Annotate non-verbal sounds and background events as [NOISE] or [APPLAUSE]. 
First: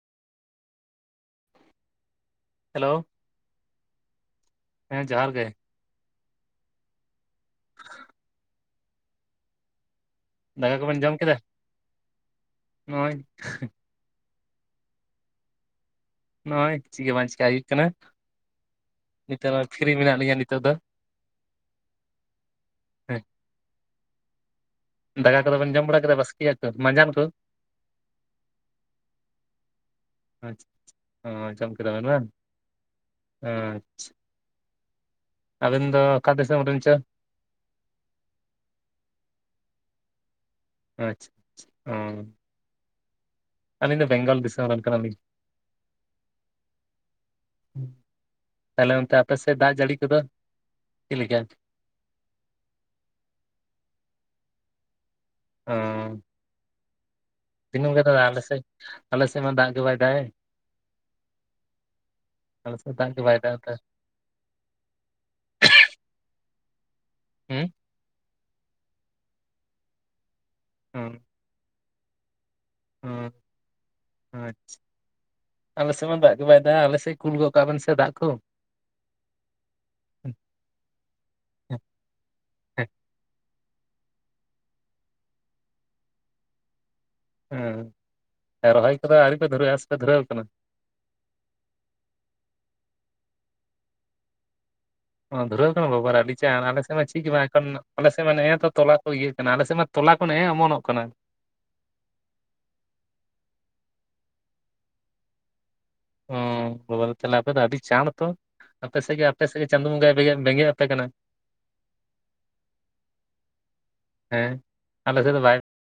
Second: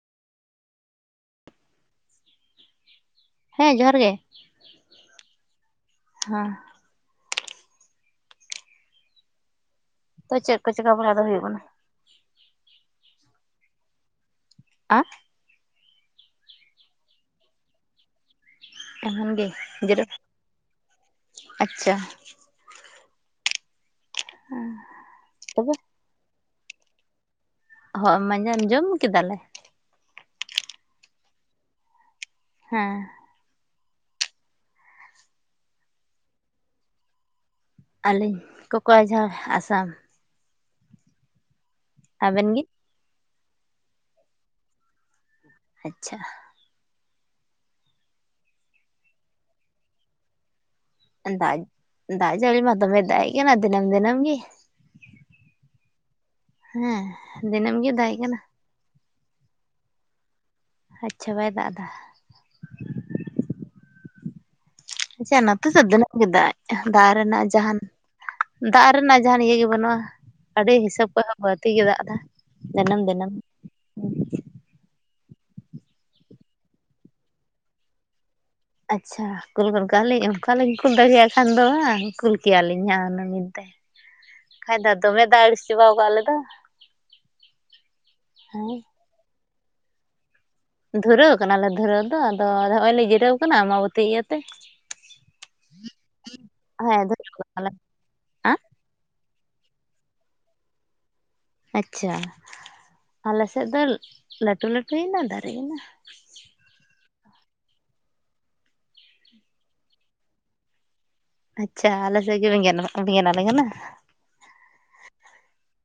Hello ᱦᱮᱸ ᱡᱚᱦᱟᱨ ᱜᱮ ᱦᱮᱸ ᱡᱚᱦᱟᱨ ᱜᱮ ᱦᱮᱸ [INAUDIBLE] ᱛᱚ ᱪᱮᱫ ᱠᱚ ᱫᱟᱠᱟ ᱪᱮᱠᱟ ᱠᱚᱵᱤᱱ ᱵᱟᱲᱟ ᱡᱚᱢ ᱫᱚ ᱠᱮᱫᱟ ᱦᱩᱭᱩᱜ ᱠᱟᱱᱟ ᱱᱚᱜ-ᱚᱭ ᱟ ᱱᱚᱜᱼᱚᱭ ᱪᱮᱫ ᱜᱤ ᱵᱟᱝ ᱪᱤᱠᱟᱭ ᱦᱩᱭᱩᱜ ᱠᱟᱱᱟ ᱮᱢᱚᱱ ᱱᱤᱛᱚᱜ ᱢᱟ ᱯᱷᱨᱤ ᱢᱮᱱᱟᱜ ᱞᱤᱧᱟᱹ ᱱᱤᱛᱚᱜ ᱫᱚ ᱟᱪᱷᱟ ᱦᱮᱸ ᱞ [INAUDIBLE] ᱫᱟᱠᱟ ᱠᱚᱫᱚ ᱵᱮᱱ ᱡᱚᱢ ᱵᱟᱲᱟ ᱠᱮᱫᱟ ᱵᱟᱥᱠᱮ ᱭᱟᱜ ᱠᱚ ᱢᱟᱸᱡᱟᱱ ᱠᱚ ᱦᱳᱭ ᱢᱟᱡᱟᱱ ᱡᱚᱢ ᱠᱮᱫᱟ ᱞᱮ, ᱟᱪᱷᱟ ᱪᱟ ᱡᱚᱢ ᱠᱮᱫᱟ ᱵᱮᱱ ᱵᱟᱝ ᱦᱮᱸ ᱟᱪᱪᱷᱟ ᱟᱹᱵᱤᱱ ᱫᱚ ᱚᱠᱟ ᱫᱤᱥᱚᱢ ᱨᱮᱱ ᱪᱚ ᱟᱹᱞᱤᱧ ᱠᱚᱠᱚᱭ ᱡᱷᱟ ᱟᱥᱟᱢ ᱟᱪᱷᱟ ᱪᱷᱟ ᱚ ᱟᱵᱮᱱ ᱜᱮ ᱟᱞᱤᱧ ᱫᱚ ᱵᱮᱝᱜᱚᱞ ᱫᱤᱥᱚᱢ ᱨᱮᱱ ᱠᱟᱱᱟ ᱞᱤᱧ ᱟᱪᱪᱷᱟ ᱛᱟᱦᱚᱞᱮ ᱚᱱᱛᱮ ᱟᱯᱮ ᱥᱮᱫ ᱫᱟᱜ ᱡᱟᱹᱲᱤ ᱠᱚᱫᱚ ᱪᱮᱫ ᱞᱮᱠᱟ ᱫᱟᱜ ᱫᱟᱜ ᱡᱟᱞᱤ ᱢᱟ ᱫᱚᱢᱮ ᱫᱟᱭᱴᱜ ᱮᱜ ᱠᱟᱱᱟ ᱫᱤᱱᱟᱹᱢ ᱫᱤᱱᱟᱹᱢ ᱜᱮ ᱚᱸ ᱦᱮᱸ ᱫᱤᱱᱟᱹᱢ ᱜᱮ ᱫᱟᱜ ᱮᱜ [UNINTELLIGIBLE] ᱠᱟᱱᱟ ᱟᱞᱮ ᱥᱮᱫ ᱟᱞᱮ ᱥᱮᱫ ᱢᱟ ᱫᱟᱜ ᱜᱮ ᱵᱟᱭ ᱫᱟᱜ ᱮᱜ ᱟᱪᱪᱷᱟ ᱵᱟᱭ ᱫᱟᱜ ᱫᱟ ᱟᱞᱮ ᱥᱮᱫ ᱫᱟᱜ ᱜᱮ ᱵᱟᱭ ᱫᱟᱜ ᱮᱫᱟ ᱟᱪᱪᱷᱟ ᱱᱚᱛᱮ ᱫᱚ ᱫᱤᱱᱟᱹᱢ ᱜᱮ ᱫᱟᱜ ᱫᱟᱜ ᱨᱮᱱᱟᱜ ᱦᱩᱸ ᱡᱟᱦᱟᱱ ᱫᱟᱜ ᱨᱮᱱᱟᱜ ᱡᱟᱦᱟᱸ ᱱᱤᱭᱟᱹ ᱜᱮ ᱵᱟᱹᱱᱩᱜ-ᱟ ᱟᱹᱰᱤ ᱦᱤᱥᱟᱹᱵ ᱠᱷᱚᱱ ᱵᱟᱹᱲᱛᱤ ᱜᱮ ᱫᱟᱜ ᱮᱫᱟ ᱫᱤᱱᱟᱹᱢ ᱫᱤᱱᱟᱹᱢ ᱦᱚᱸ ᱦᱩᱸ ᱟᱪᱪᱷᱟ ᱟᱞᱮᱥᱮᱫ ᱢᱟ ᱫᱟᱜ ᱜᱮ ᱵᱟᱭ ᱫᱟᱜ ᱟᱞᱮ ᱥᱮᱫ ᱠᱩᱞ ᱜᱚᱫ ᱠᱟᱜ ᱵᱤᱱ ᱥᱮ ᱫᱟᱜ ᱠᱚ ᱟᱪᱪᱷᱟ ᱠᱩᱞ ᱜᱚᱫ ᱠᱟᱜᱞᱤᱧ ᱦᱮᱸ, ᱚᱱᱠᱟᱞᱤᱧ ᱠᱩᱞ ᱫᱟᱲᱮᱭᱟᱜ ᱠᱷᱟᱱ ᱫᱚ ᱵᱟᱝ ᱠᱩᱞ ᱠᱮᱭᱟᱞᱤᱧ ᱦᱟᱸᱜ ᱚᱱᱟ ᱢᱤᱫ ᱛᱮ ᱠᱷᱟᱡ ᱫᱚ ᱫᱚᱢᱮ ᱫᱟᱜ ᱟᱲᱤᱥ ᱪᱟᱵᱟ ᱟᱠᱟᱜ ᱟᱞᱮ ᱫᱚ ᱦᱮᱸ ᱦᱮᱸ᱾ ᱨᱚᱦᱚᱭ ᱠᱚᱫᱚ ᱟᱹᱣᱨᱤ ᱯᱮ ᱫᱷᱩᱨᱟᱹᱣ ᱟᱥᱮ ᱯᱮ ᱫᱷᱩᱨᱟᱹᱣ ᱟᱠᱟᱱᱟ ᱫᱷᱩᱨᱟᱹᱣ ᱠᱟᱱᱟᱞᱮ ᱫᱷᱩᱨᱟᱹᱣ ᱫᱚ ᱟᱫᱚ ᱱᱚᱜ-ᱚᱭ ᱞᱮ ᱡᱤᱨᱟᱹᱣ ᱠᱟᱱᱟ ᱟᱢᱟᱵᱚᱛᱤ ᱤᱭᱟᱹᱛᱮ ᱚ ᱫᱷᱩᱨᱟᱹᱣ ᱠᱟᱱᱟ ᱵᱟᱵᱟᱨ ᱟᱹᱰᱤ ᱪᱟᱹᱲ ᱟᱞᱮᱥᱮᱫ ᱦᱮᱸ ᱢᱟ ᱪᱮᱫ ᱜᱮ ᱫᱷᱩᱨᱟᱹᱣ ᱵᱟᱜ ᱮᱠᱷᱚᱱ ᱠᱟᱱᱟᱞᱮ ᱟᱞᱮᱥᱮᱫ ᱢᱟ ᱱᱮᱜ-ᱮ ᱦᱟᱸᱜ ᱛᱚ ᱛᱚᱞᱟ ᱠᱚ ᱤᱭᱟᱹ ᱠᱟᱱᱟ ᱟᱞᱮᱥᱮᱫ ᱢᱟ ᱛᱚᱞᱟ ᱠᱷᱚᱱ ᱱᱮᱜ-ᱮ ᱚᱢᱚᱱᱚᱜ ᱠᱟᱱᱟ ᱟᱪᱪᱷᱟ ᱟᱞᱮᱥᱮᱫ ᱫᱚ ᱞᱟᱹᱴᱩ ᱞᱟᱹᱴᱩᱭᱮᱱᱟ ᱫᱟᱨᱮᱱᱟ ᱚᱸ ᱵᱟᱵᱟᱨᱮ ᱛᱟᱦᱮ ᱟᱯᱮ ᱫᱚ ᱟᱹᱰᱤ ᱪᱟᱹᱲ ᱛᱚ ᱟᱯᱮᱥᱮᱫ ᱜᱮ ᱟᱯᱮᱥᱮᱫ ᱜᱮ ᱪᱟᱸᱫᱚ ᱵᱚᱸᱜᱟᱭ ᱵᱮᱸᱜᱮᱫ ᱟᱯᱮ ᱠᱟᱱᱟ ᱟᱪᱪᱷᱟ ᱟᱞᱮ ᱥᱮᱫ ᱜᱮ ᱵᱮᱸᱱ ᱵᱮᱸᱜᱮᱫ ᱟᱞᱮ ᱠᱟᱱᱟ ᱦᱮᱸ ᱟᱞᱮ ᱥᱮᱫ ᱫᱚ ᱵᱟᱭ